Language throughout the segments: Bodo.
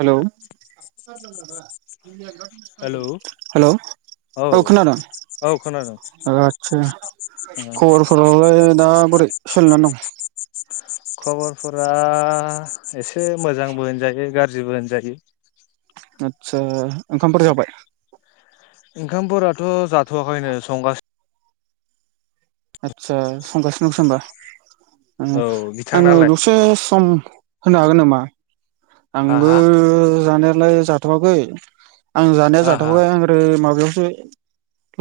हेल' हेलौ औ हेल' औ खोनादोंं। औ खोनादों ओ आतसा ओ खबरफोरालाय दा बोरै? सोलिना दं खबरफोरा एसे मोजांबो होनजायो गाज्रिबो होनजायो। आतसा ओंखामफोर जाबाय? ओंखामफोराथ' जाथ'वाखैनो संगासिनो आदसा संगासिनो दंसै होनोमबा औ आंनो बिथांनालाय दसे सम होनो हागोन नामा हा आंबो हा जानायालाय जाथ'वाखै आं जानाया हा हा जाथावबायै आं माबायाव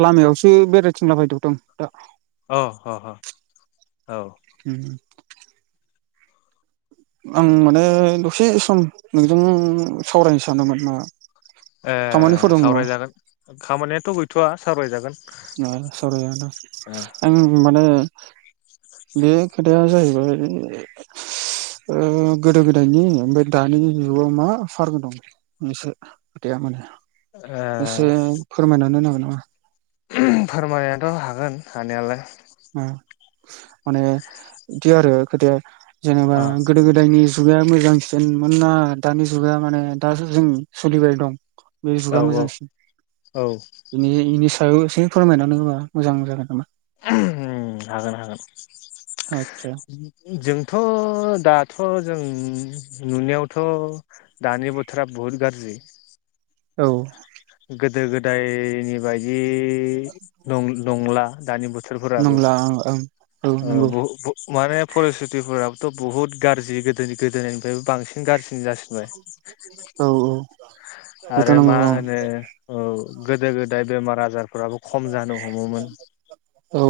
लामायावसो बेरायथिंला बायथदों दा अ अ औ उम आं माने दसे सम नोंजों सावरायनो सानोमोन नामा ओ सावरायजागोन खामानियाथ' गैथ'वआ सावरायजागोन सावरायनो ओ गोनां आं माने बे खोथायानो जाहैब गोदो गोदायनि ओमफ्राय दानि जुगाव मा फार्क दं एसो गोया माने एसे ओ फोरमायनानै होनांगोन नामा फोरमायनायाथ' हागोन हानायालाय नामा ओ माने बिदि आरो खोथाया जेनेबा अ गोदो गोदायनि जुगाया मोजां मोना दानि जुगा माने दो जों सोलिबाय दं बे जुगा औ मोजांसिन औ बिनि बेनि सायाव एसे फोरमायनानै होबा मोजां जागोन नामा हागोन हागोन आदसा जोंथ' दाथ' जों नुनायावथ' दानि बोथोरा बुहुद गाज्रि औ गोदो गोदायनि बायदि बेनंला दानि बोथोरफोराबो नंला ओं औ नंगौ बहु माने फरिस्तिफोराबोथ' बहुत गाज्रि गोदोनि गोदोनिफ्रायबो बांसिन गाज्रि जासिनबाय औ औ बेथ' आरो मा नंगौ औ होनो औ गोदो गोदाय बेमार आजारफोराबो खम जानो हमोमोन औ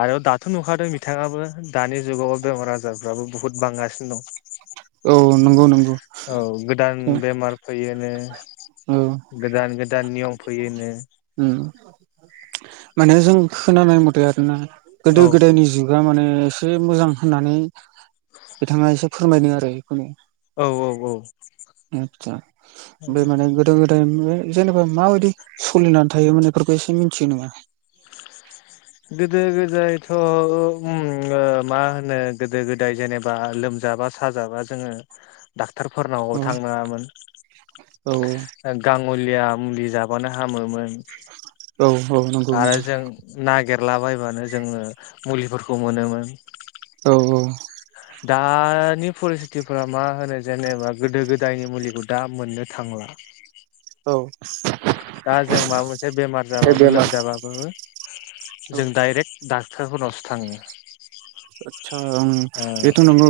आरो दाथ' नुखादों बिथाङाबो दानि जुगाव बेमार आजारफ्राबो बुहुद बांगासिनो दं औ नंगौ नंगौ औ गोदान बेमार फैयोनो औ गोदान गोदान नियम फैयोनो उम माने जों खोनानाय मथे आरोना गोदो औ गोदायनि जुगा माने एसे मोजां होननानै बिथाङा एसे फोरमायदों आरो औ आसा बे गोदो माने गोदो गोदाय जेनेबा माबायदि सोलिनानै थायोमोन बेफोरखौ एसे मिथियो नोमा गोदो गोदायथ' मा होनो गोदो गोदाय जेनेबा लोमजाबा साजाबा दाक्टारफोरनाव औ थांनांङामोन औ गां मुलिया मुलि जाबानो हामोमोन औ औ नंगौ आरो नंगौ जों नागिरलाबायबानो जोङो मुलिफोरखौ मोनोमोन औ दानि फरिस्थितफोरा मा होनो जेनेबा गोदो गोदायनि मुलिखौ दा मोननो थांला [unintelligible] [inaudible] औ दा जों माबा मोनसे बेमार जाबाबो लोमजाबाबो औ जों डाक्टर डाक्टरफोरावसो थाङो आतसा उ ओ बेथ' नंगौ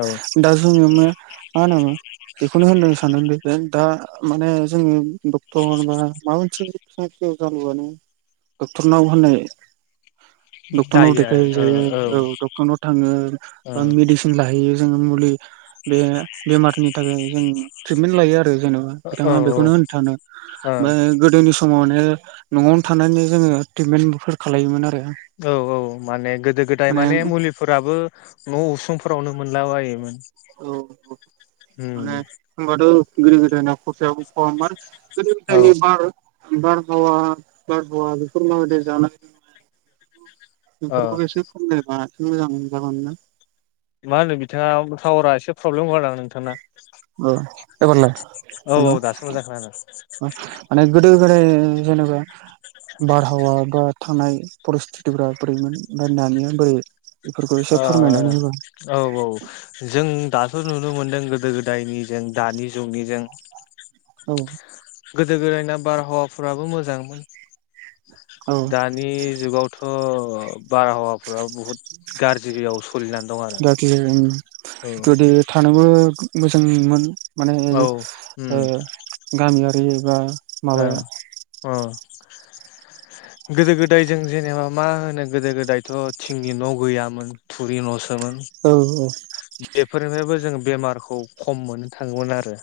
औ दा जोंओ मे माहोनोमोन बेखौनो होनदों सानोमोन बे दा माने जोङो डक्टर बा माबा मोनसे एसे जालुबानो डक्टर नाव होननाय डक्टरनाव जायो देखायहै आरो जायो ओ जायो औ डक्टरनाव थाङो औ बा मेडिसिन लाहैयो जों मुलि बे बेमारनि थाखाय जों ट्रिटमेन्ट लायो आरो जेनेबा औ बिथाङा बेखौनो होन थानो औ गोदोनि समावनो न'आवनो थानानैनो जोङो ट्रिटमेन्टफोर खालायोमोन आरो औ औ माने गोदो गोदाय माने मुलिफोराबो न' उसुंफोरावनो मोनो लाबायो। औ माने होनबाथ' गोदो गोदायना खरसायाबो खम मोन औ गो बार [unintelligible] बार हावा बार हावा बेफोरखौ माबायदि जानानै ओ बेफोरखौ एसे फोरमाय बा एसे मोजां जागौमोन ना? मा होनो बिथाङा टावारा एसे प्रब्लेम होआ ना नोंथांना। औ एबारलाय औ हेल' औ दासो मोजां खोनादों। गोगो जेनबा बारहावा बा थांनाय परिस्थितफोरा बोरैमोन ओमफ्राय दानिया बोरै बेफोरखौ एसे औ फोरमायनानै होबा औ जों दाथ' नुनो मोनदों गोदो गोदायनि जों दानि जुगनि जों औ गोदो गोदायना बारहावाफोराबो मोजांमोन औ दानि जुगावथ' बारहावाफोरा बुहुद गाज्रियाव सोलिनानै दं आरो गोदो थानांगौ मोजांमोन माने औ उम गामियारि एबा माबायाव अ [inaudible] गोदो गोदाय जों जेनेबा मा होनो गोदो गोदायथ' थिंनि न' गैयामोन थुरि न' सोमोन औ बेफोरनिफ्रायबो जों बेमारखौ खम मोननो थाङोमोन आरो।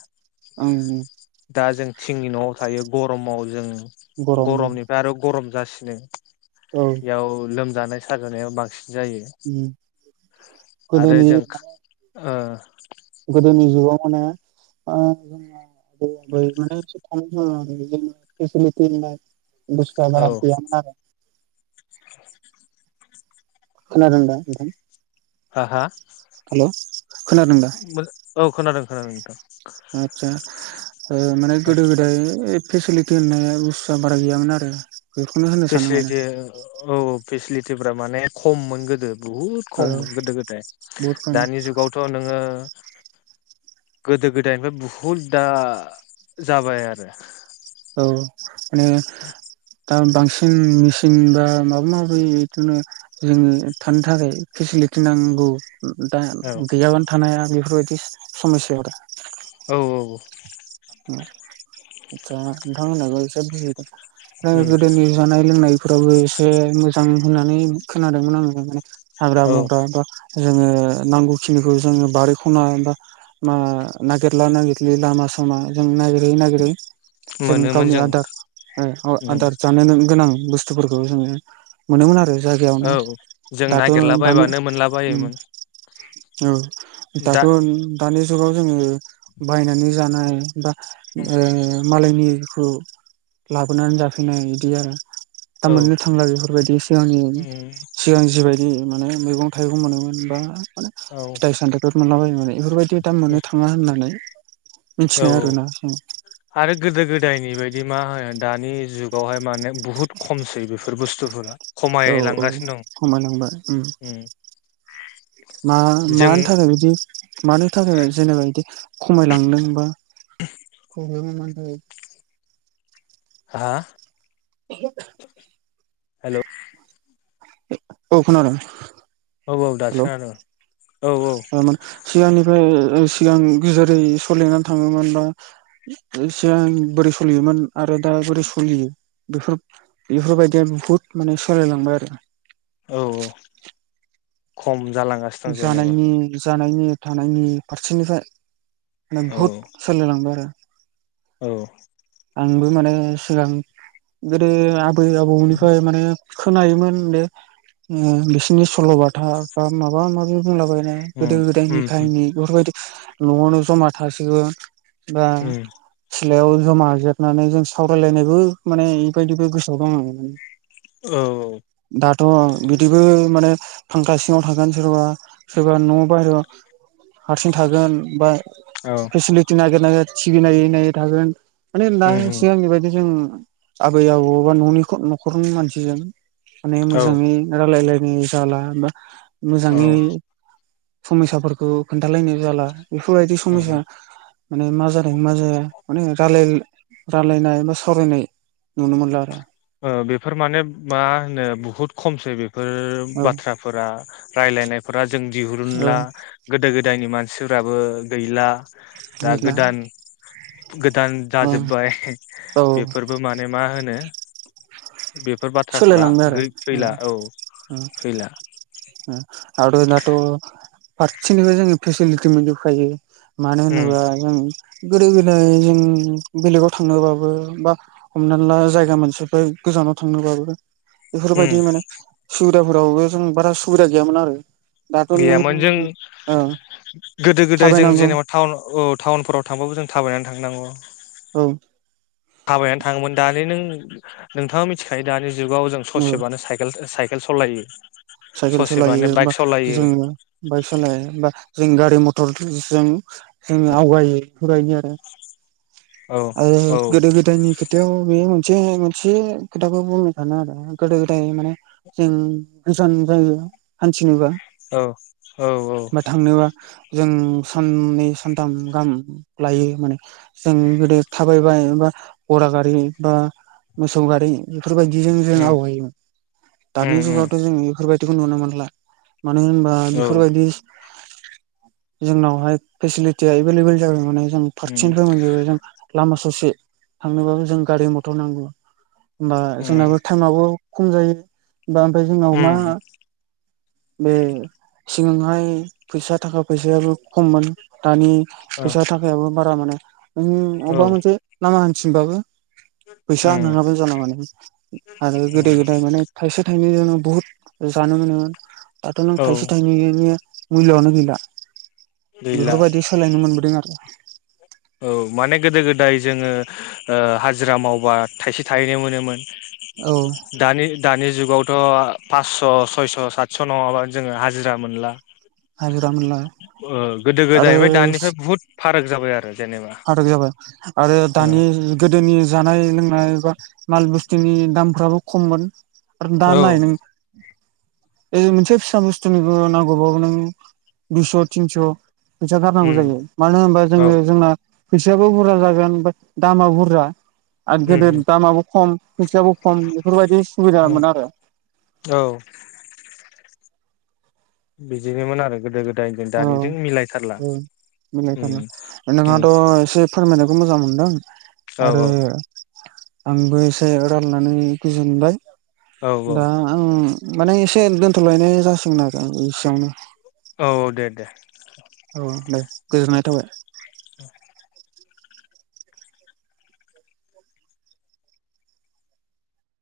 ओं दा जों थिंनि न'आव थायो गरमाव जों गरम गरमनिफ्राय आरो गरम जासिनो औ बेयाव लोमजानाय साजानाया बांसिन जायो आरो गोदोनि जों ओ मानो? [unintelligible] गुसुआ बारा औ गैयामोन आरो। खोनादों दा नोंथां? हा हा? हेल' खोनादों औ खोनादोंं खोनादों नोंथां। आतसा माने गोदो गोदाय फेसिलिटि होननाय बुस्थुआ बारा गैयामोन आरो बेखौनो होनो सानो माने फेसिलिटि औ फेसिलिटिफ्रा माने खममोन गोदो बुहुद औ खममोन गोदो गोदाय बहुद खम दानि जुगावथ' नोङो गोदो गोदायनिफ्राय बहुद दा जाबाय आरो औ दा बां सिन मेसिन बा माबा माबि बिदिनो जोङो थानो थाखाय फेसिलिटि नांगौ। दा गैयाबानो थानाया बेफोरबायदि समयसायाव औ औ आसा नोंथांमोनाबो एसे बुजिदों उम गोदोनि जानाय लोंनाय फोरावबो एसे मोजां होननानै खोनादोंमोन आं हाग्रा औ बंग्रा बा जोङो नांगौखिनिखौ जोङो बारि खना बा मा नागिरला नागिरलि लामा सामा जों नागिरै नागिरै जों गावनि आदार उम आदार जानो गोनां बुस्थुफोरखौ जोङो मोनोमोन आरो जायगायावनो औ जों दाथ दानि नागिरलाबायबानो ओम मोनलाबायोमोन औ दा दाथ' दानि जुगाव जोङो बायनानै जानोबा ए मालायनिखौ लाबोनानै जाफैनाय बिदि आरो दा औ मोननो थांला बेफोरबायदि सिगांनि उम सिगांनि जिबायदि मोनो मैगं थाइगं मोनोमोन बा माने औ फिथाइ सामथाइफोर मोनला बायो माने बेफोरबायदि दा मोननो थाङा होननानै औ मिथिनाय आरो औ ना आरो गोदो गोदायनि बायदि मा होनो दानि जुगावहाय माने बुहुत खमसै बेफोर बुस्थुफोरा औ औ खमायलांगासिनो खमायलांबाय दं उम मा जों मानो थाखाय बिदि मानो थाखाय जेनेबा बिदि खमायलांदोंबा जे बे मानि थाखाय? हा। [unintelligible] हेलौ औ खोनादों। औ औ दासो खोनादों। औ थारमाने सिगांनिफ्राय जों सिगां गोजोरै सलिना थाङोमोन बा सिगां बोरै सलियोमोन आरो दा बोरै सोलियो बेफोर बेफोरबायदिया बुहुत माने सालायलांबाय आरो औ औ खम। जालांगासिनो दं जेनेबा जानायनि जानायनि थानायनि फारसेनिफ्राय माने औ बहुद सोलिलांबाय आरो। औ। आंबो माने सिगां गोदो आबै आबौनिफ्राय माने खोनायोमोन बे ओ बिसोरनि सल'बाथा बा माबा माबि बुंलाबाय ओ उम गोदो गोदायनि उम उम खाहिनि बेफोरबायदि न'आवनो जमा थसिगोन बा उम सिलायाव जमा लिरनानै जों सावरायलायनायबो माने बेबायदिबो गोसोआव दं आं। औ। थ' बिदिबो माने फांखा सिङाव थागोन सोरबा सोरबा न'बाहेरायाव हारसिं थागोन बा औ फेसिलिटि नागिर नागिर टिभि नायै नायै थागोन माने नाय उम उम सिगांनिबायदि जों आबै आबौ बा न'नि ख' न'खरनि मानसिजों माने औ मोजाङै रायलायलाय ऐ जाला बा औ मोजाङै समयसाफोरखौ खोन्थालायनाय जाला। बेफोरबायदि समयसा उम माने मा जादों मा जाया मानेे रायलायनाय बा सावरायनाय नुनो मोनला आरो। ओ बेफोर माने मा होनो बुहुद खमसै बे बेफोर औ बाथ्राफोरा रायलायनायफोरा जों औ दिहुरुनला गोदो गोदाय गोदायनि मानसिफोराबो गैला दा गैला गोदान गोदान औ जाजोब्बाय औ बेफोरबो माने मा होनो बेफोर बाथ्राफोरा सोलायलांबाय आरो औ ओ गै-फैला औ फैला ओ। आरो नाथ' फारसेनिफाय जोङो फेसिलिटि मोनजोबखायो। मान उम होनोबा जों गोदो गोदाय जों बेलेगाव थांनोबाबो बा हमना ला जायगा मोनसिफाय गोजानाव थां थांनोबाबो उम बेफोरबायदि माने सुबिदाफोरावबो जों बारा सुबिदा गैयामोन आरो। दाथ' गैयामोन जों नों ओ गोदो गोदाय जों थाबायनांगौ जेनेबा टाउन औ टाउनफोराव थांबाबो जों थाबायनानै थांनांगौ। औ। थाबायनानै थाङोमोन दानि नों नोंथाङा मिथिखायो दानि जुगाव जों औ ससेबानो साइकेल साइ केल सलायो। साइकेल सलायो बा जोङो बाइक सालाया ओमबा? जों गारि मथर जों जों आवगायो फरायो आरो औ आरो औ गोदो गोदायनि खोथायाव बे न जे मोनसे खोथाखौ बुंनो सानो आरो गोदो गोदाय माने जों गोजान जायो हान्थिनोबा औ औ बा थांनोबा औ जों साननै सानथाम गाहाम लायो माने जों गोदो थाबायबायो गरा गारि बा मोसौ गारि बेफोरबायदिजों जों उम आवगायोमोन दानि उम उम जुगावथ' जों बेफोरबायदिखौ नुनो मोनला मानो होनबा औ बेफोरबायदि जोंनावहाय फेसिलिटिया एभेलेबल जाबाय माने जों उम फारसेनिफ्राय मोनजोबाय जों लामा ससे थांनोबाबो जों गारि मथर नांगौ होमबा उम जोंनाबो टाइमावबो खम जायो बा ओमफ्राय जोंनाव मा उम बे सिगांहाय फैसा थाखा फैसायाबो खममोन दानि ओ फैसा थाखायाबो बारा माने नों औ अबा मोनसे लामा हान्थिनो बाबो फैसा उम नङाबो जाना माने आरो उम गोदो गोदाय माने थाइसे थाइ थानैजोंनो बुहुत जानो मोनोमोन दाथ' नों औ थाइसे थाइनै मुल्यआनो गैला गैला बेफोरबायदि सोलायनो मोनबोदों आरो औ माने गोदो गोदाय जोङो ओ हाजिरा मावबा थाइसे थायनै मोनोमोन औ दानि दानि जुग जुगावथ' पासस' सयस' सातस' नङाबानो जोङो हाजिरा मोनला हाजिरा मोनला गोदो गोदायफ्राय दानिफ्राय बुहुत फाराग जाबाय आरो जेनेबा हाद जाबाय आरो ओ दानि गोदोनि जानाय लोंनाया माल बुस्तुनि दामफ्राबो खममोन दा नाय औ नों ओरै मोनसे फिसा बुस्थुनिबो नांगौबावो नों दुइस' थिनस' फैसा गारनांगौ उम जायो मानो होनोबा औ जोङो जोंना फैसायाबो बुरजा जागोन ब दामाबो बुरजा आरो उम गोदो उम दामाबो खम फैसायाबो खम बेफोरबायदि उम सुबिदामोन आरो औ बिदिनोमोन आरो गोदो गोदाय औ औ उम मिलायथारना ओमफाय उम नोंहाथ' एसे फोरमाय बेखौ मोजां मोनदों औ आरो औ आंबो एसे रायलायनानै गोजोनबाय औ औ दा आं माने एसे दोनथ'लायनाय जासिगोन आरो इसेयावनो औ दे दे औ दे गोजोननाय थाबाय